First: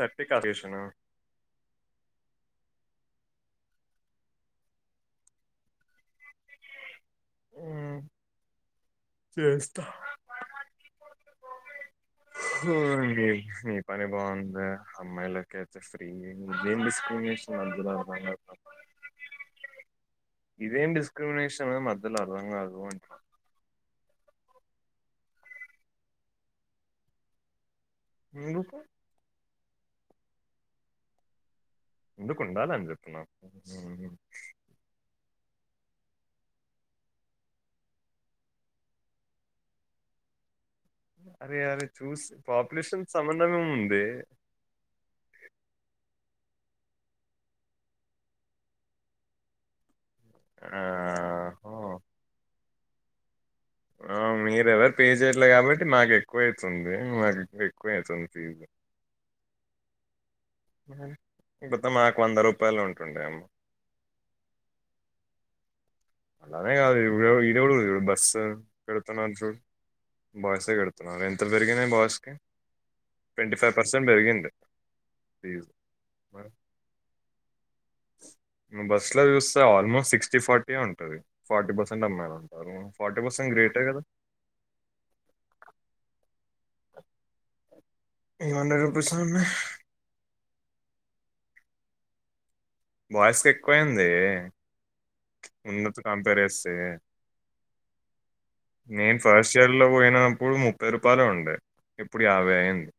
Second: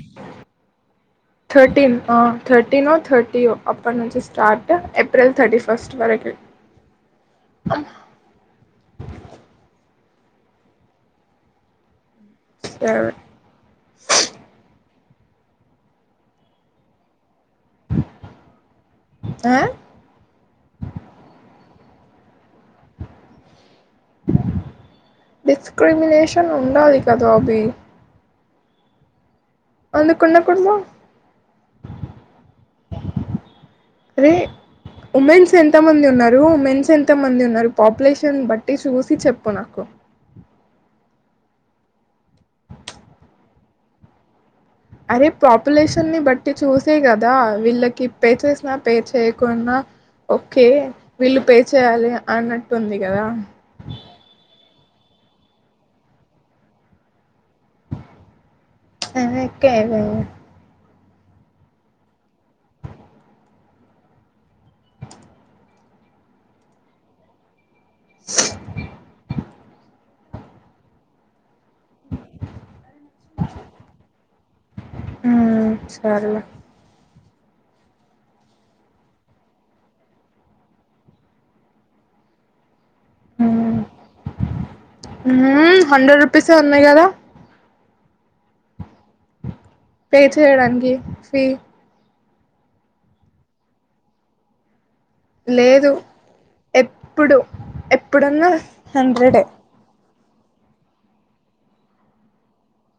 Certification thirteen ఆ thirty no థర్టీయో అప్పడు నుంచి స్టార్ట్ ఏప్రిల్ థర్టీ ఫస్ట్ వరకి అ చేస్తా ఓరిని నీ పని బాగుందే అమ్మాయిలకైతే ఫ్రీం [unintelligible] ఆ ఇదేం డిస్క్రిమినేషన్ మ ఏం లే అర్ధం గాదు అంటున్న డిస్క్రిమినేషన్ ఉండాలి కదా అవి ఎందుకు ఎందుకు ఉండకూడదు ఎందుకుండాలి అని చెప్తున్న అరే ఉమెన్స్ ఎంతమంది ఉన్నారు ఉమెన్స్ ఎంతమంది ఉన్నా అరే అరే చూసి పాపులేషన్ సంబంధమేం ఉంది అరే పాపులేషన్ ని బట్ ట్టి చూసే కదా వీళ్ళకి పే చేసినా పే చేయకున్నా ఓకే ఆ వీళ్ళు పే చేయాలి అన్నట్టుంది కదా ఆ మీర్ ఎవరు పే చేయట్లే కాబట్టి మాకు ఎక్కువ అయితుంది మాకు ఎక్కువయి తుంది [unintelligible] కొత్తె మాకు వంద రూపాయలు ఉంటుండే అమ్మ [unintelligible] [unintelligible] బస్ పెడుతున్నాన్ చూ [unintelligible] ఎంత పెరిగింది బాయస్కి ట్వంటీ ఫైవ్ పర్సెంట్ పెరిగింది ఫీజు సరేలే బస్లో చూస్తే ఆల్మోస్ట్ సిక్స్టీ ఫోర్టీ ఏ ఉం అది ఫార్టీ పర్సెంట్ అమ్మాల్ అంటారు ఉం ఉం హండ్రెడ్ రూ చెప్పేసే ఉన్నాయి కదా [unintelligible] [unintelligible] [unintelligible] [unintelligible] పే చేయడానికి ఫీ బాయిస్ ఎక్కువయిందే లేదు ఎప్పుడు ఎప్పుడన్నా హండ్రెడే ప్పుడు ముప్పై రూపాయిలే ఉండే ఇప్పుడు యాభై అయింది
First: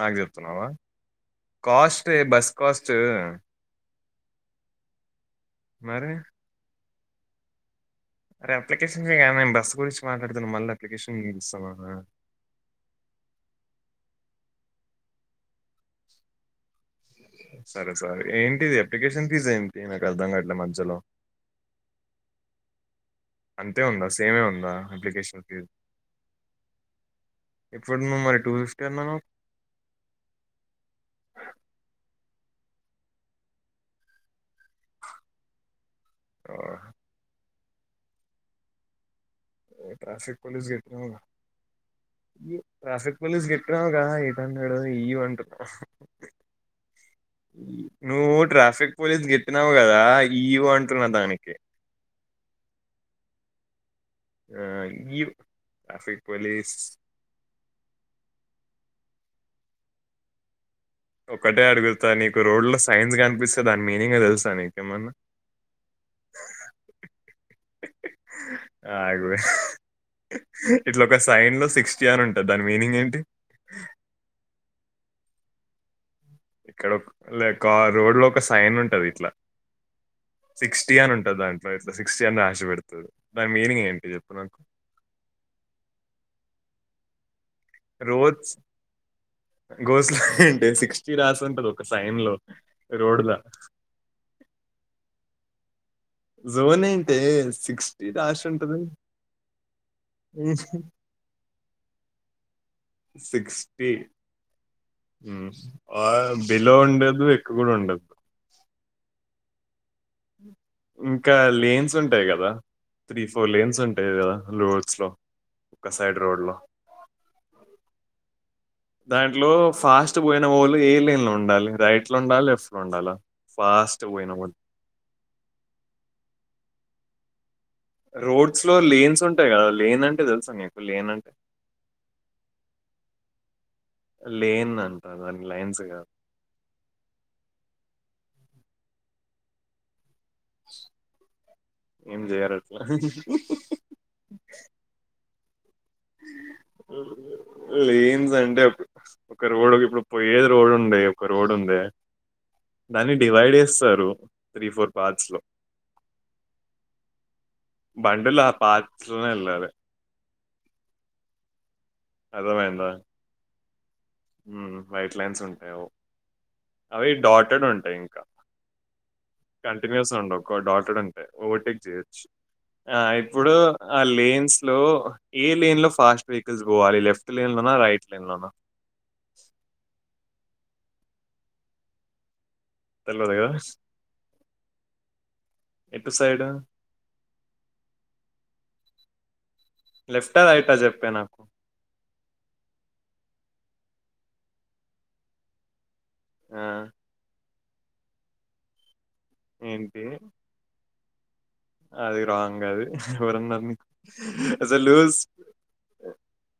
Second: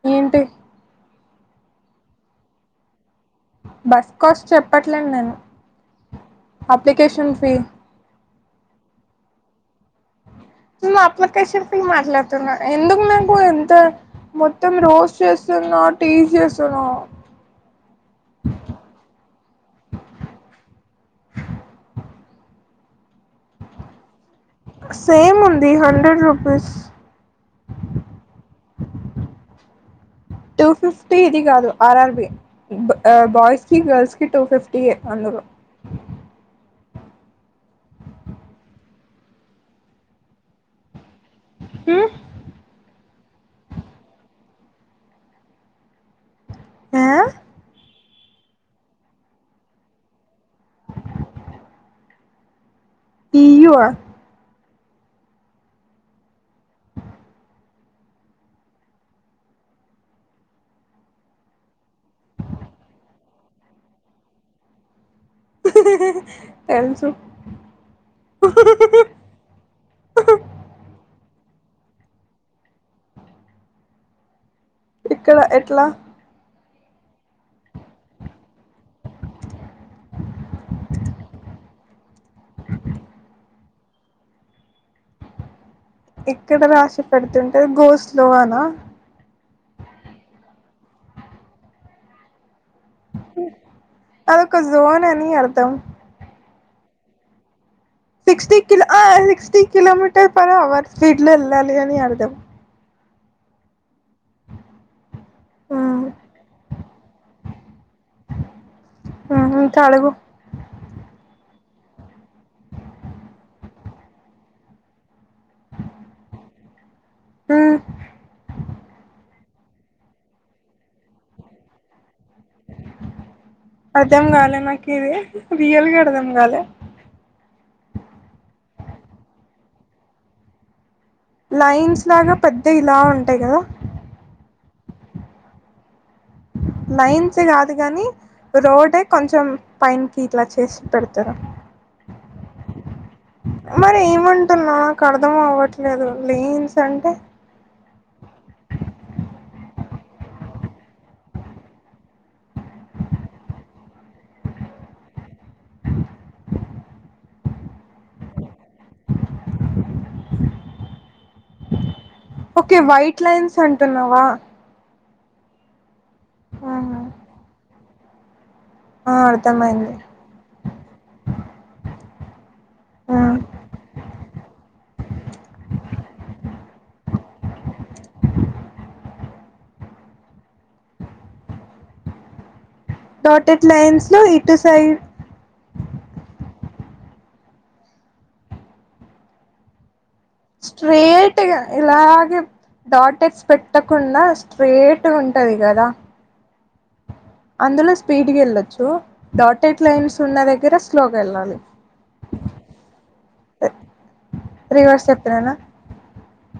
నాకు ఏంటి చెప్తున్నావా కాస్టే బస్ కాస్ట్ బస్ కాస్ట్ చెప్పట్లేన్ నేను మరి ప్లికేషన్ ఫీ [unintelligible] మాట్లాడుతున్నా మళ్ళీ ను అప్లికేషన్ ఇస్తామా ఫీ మట్లాడ్తున్న ఎందుకు నాకు ఇంత మొ మొత్తం రోస్ చేస్తున్నావు టీస్ చేస్తున్నావు సరే సారీ ఏంటిది అప్లికేషన్ ఫీజ్ ఏంటి నక్ అర్ధం కట్లే మధ్యలో అంతే ఉందా స సేమే ఉందా సేమ్ అప్లికేషన్ ఫీ ఉంది హండ్రెడ్ రూపీస్ ఇప్పుడు మరి టూ ఫి [unintelligible] టూ ఫిఫ్టీ ఇది కాదు ఆర్ ఆర్ ఆర్బి బ బాయ్సకి గర్ల్స్ కి టూ ఫిఫ్టీ ఏ అందరూ ఆహ్ [unintelligible] ఈ ట్రాఫిక్ మ్మ్ పులీస్ కట్టినావు క ఎయిట్ హండ్రెడ్ ఇయ అంటున్నా ఆ ఉమ్ నువ్వు ట్రాఫిక్ పోలీస్ కి చెప్పినావ్ కదా ఈయువో అంటున్నా దానికి ఈయువ్ ఆ ఆ ఈయువ్ ట్రాఫక్ పోలీస్ ఒకటే అడుగుతా నీకు రోడ్ లో సైన్స్ కనిపిస్తదా మీనింగ్ తెలుసా నీకేమన్నా తెల్సు ఆగు ఇట్లా ఒక సైన్ లో సిక్స్టీ ఆర్ ఉంటుది దాని మీనింగ్ ఏంటి ఇక్కడ ఎట్లా ఇక్కడ ఓక్ లేక్ కార్ రోడ్ లో ఒక సైన్ ఉంటది. ఇట్లా సిక్స్టీ అని ఉంటది దాంట్లో ఇట్లా సిక్స్టీఅని రాశిపెడుతరు దాని మీనింగ్ ఏంటి చెప్పు నాకు ఇక్కడ రాశిపెడుతున్ ఇ గో స్లోవానా గోస్లా ఏంటే సిక్స్టీ రాసి ఉంటది ఒక సైన్ లో రోడ్ లా అదొక జోన్ అని అర్థ మ్ జోన్ ఎంటే సిక్స్ సిక్స్టీ కిలో ఆ sixty kilometre per hour speed లో ఎళ్ళాలి అని అర్దం సిక్స్టీ ఉమ్ ఆ ఉమ్ బిలో ఉన్ ఎక్కువ కూడా ఉండదు ఆహా తాలుగు ఇంకా లేన్స్ ఉంటాయి కదా త్రీ ఫోర్ లేన్స్ ఉంటాయి కదా రోడ్స్ లో ఒక సైడ్ రోడ్ లో మ్ దాంట్లో ఫాస్ట్ పోయిన ఓళ్లు ఏ లైన్ లో ఉండాలి రైట్ లో ఉండాల లెఫ్ట్ లో ఉండాలా ఫాస్ట్ అర్ధం పోయిన వాళ్ళు కాలే నాకు ఇది రియల్గా అర్థం కాలే రోడ్స్ లో లేన్స్ ఉంటాయి కదా లేన్ అంటే తెలుసా నీకు లేన్ అంటే లైన్స్ లాగా పెద్ద ఇలా ఉంటాయి కదా అంటా దానికి లైన్స్ కాద్ లైన్స్ కాదు కాని రోడే కొంచెం పైన్ కి ఇట్లా చేసి పెడతార ఏం చేయరు అట్లా మరి ఏమంటున్నావ్ నాక్ అర్థం [unintelligible] లేదు లీన్స్ అంటే లేన్స్ అంటే ఒక రోడ్ ఇప్పుడు పోయేది రోడ్ ఉండే ఒక రోడ్ ఉంది. దాన్ని డివైడ్ చేస్తారు త్రీ ఫోర్ పార్ట్స్ లో బండి లు ఆ పార్ట్స్ లోనే వెళ్ళాలి. ఓకె అర్థమైందా వైట్ లైన్స్ అంటున్నావా వైట్ లైన్స్ ఉంటాయో ఆహా అవి డాటడ్ ఉంట ఇంకా ఆ అర్థమైంది కంటిన్యూస్ గా ఉండవ్ ఒక డాటెడ్ ఉంటాయి ఓవర్టేక్ చేయద్దు ి ఆ ఇప్పుడు ఆ లీన్స్ లో ఏ లేన్ లో ఫాస్ట్ వెహికల్స్ వాలి లెఫ్ట్ లైన్ లోనా రైట్ లైన్ లోనా తెలవదు కదా! డాటెడ్ లైన్స్ లో ఇటు సైడ్ ఎటు సైడ్? లెఫ్టా? రైటా? చెప్పే స్ట్రేట్ నాకు. ఇలాగే డాటెట్స్ పెట్టకుండా స్ట్రేట్ ఉంటది కదా ఆ! అందులో స్పీడ్కి వెళ్ళొచ్చు డాటెడ్ ఏంటి? లైన్స్ ఉన్న దగ్గర శ్లో గా వెళ్ళాలి అది రాంగ్ అది ఎవరన్నా అసలు రివర్స్ లూస్ చెప్పినానా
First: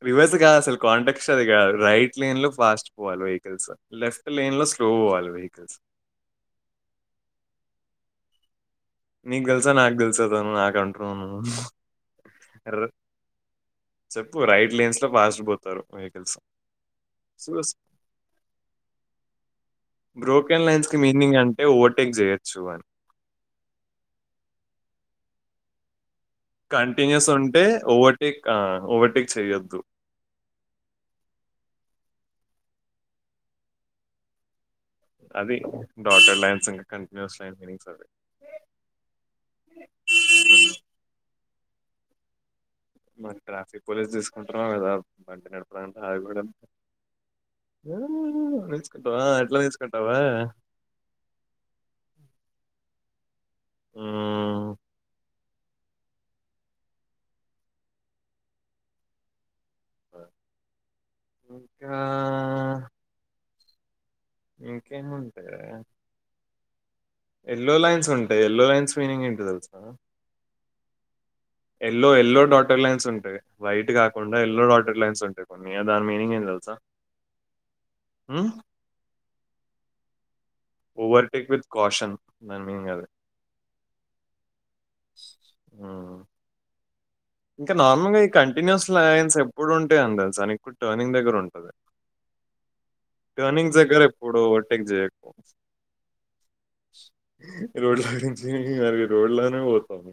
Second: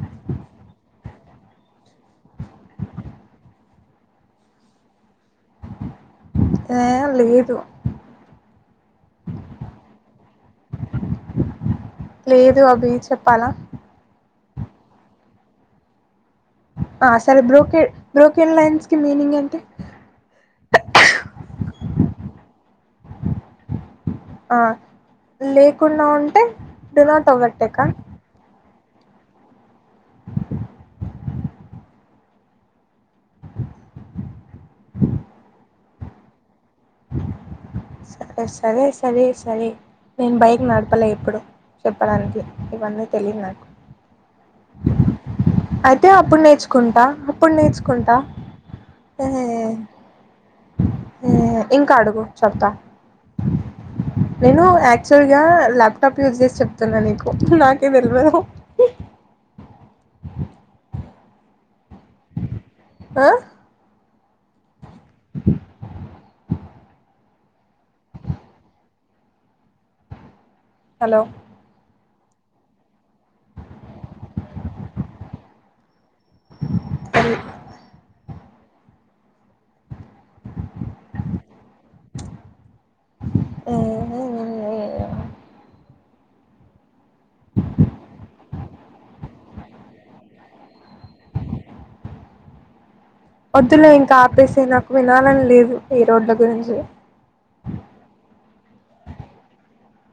రివేర్స్ కాద్ అసలుంటక్ట్ టెక్స్ట్ అది కాదు రైట్ లేన్ లో ఫాస్ట్ పోవాలి వెహికల్స్ లెఫ్ట్ లైన్ లో స్లో పోవ్వాలి ఏ లేదు నీకు తెెలుసా నాకు తెెలుస తను నాకు అంటున్నా వ్ లేదు నువు అభి చెప్పాలా చెప్పు రైట్ లైన్స్ లో ఫాస్ట్ పోతారు వెహికల్స్ అసలు సో బ్రోకెడ్ బ్రోకెన్ లైన్స్కిి మీనింగ్ ఏంటి ఓవర్టెక్ జయచూ అని ఆ లేకున్న ఉ కంటిన్యూస్ ఉంటే ఓవర్టేక్ ఓవర్ టేక్ చేయద్దు అది డాటెడ్ లైన్స్ ఇకా కంటిన్యూస్ లైన్ మీనింగ్స్ అవి సరే సరే సరే సరే నేను బైక్ నడపలే ఎప్పుడు చెప్పడానికి ఇవన్నీ మా తెలియదు నాకు ట్రాఫిక్ పోలీస్ తీసుకుంటున్నా లేదా బంట నడపంట అయితే అవి అప్పుడు కూడా నేర్చుకుంటా అప్పుడు నేర్చుకుంటా తీకుంటావా అట్లా తీసుకుంటావా ఇంకా అడుగు చెప్తా నేను మ్మ్. యాక్టువల్ ల్యాప్టాప్ యూజ్ చేసి చెప్తున్నా నీకు నాకే తెలివాదు ఇంకా ఆ అ ఇంకేం ఉంటాయే ఎల్లో లైన్స్ ఉంటాయి ఎల్లో లైన్స్ మీనింగ్ ఏంటో తెలుసా hello yellow yellow dotted lines ఉంటాయి వైట్ కాకుండా ఎల్లో డాటర్ లైన్స్ంటాయి కొన్ని దాని మీనింగ్ ఏందో తెలుసా మ్మ్ ఓవర్టేక్ విత్ కాషన్ దాని మీనింగ్ అది ఇంకా నార్మల్ గా ఈ కంటిన్యూస్ లైన్స్ ఎప్పుడు ఉంటయి అని తెలుసా నీకు టర్నింగ్ దగ్గర ఉంటది టర్నింగ్స్ వద్దులే దగ్గర ఇంకా ఎప్పుడు ఆపేసే ఓవర్‌టేక్ నాకు జేయకు. వినాలని లేదు ఈ రోడ్ల గురించి [unintelligible] మరి రోడ్లానే పోతాము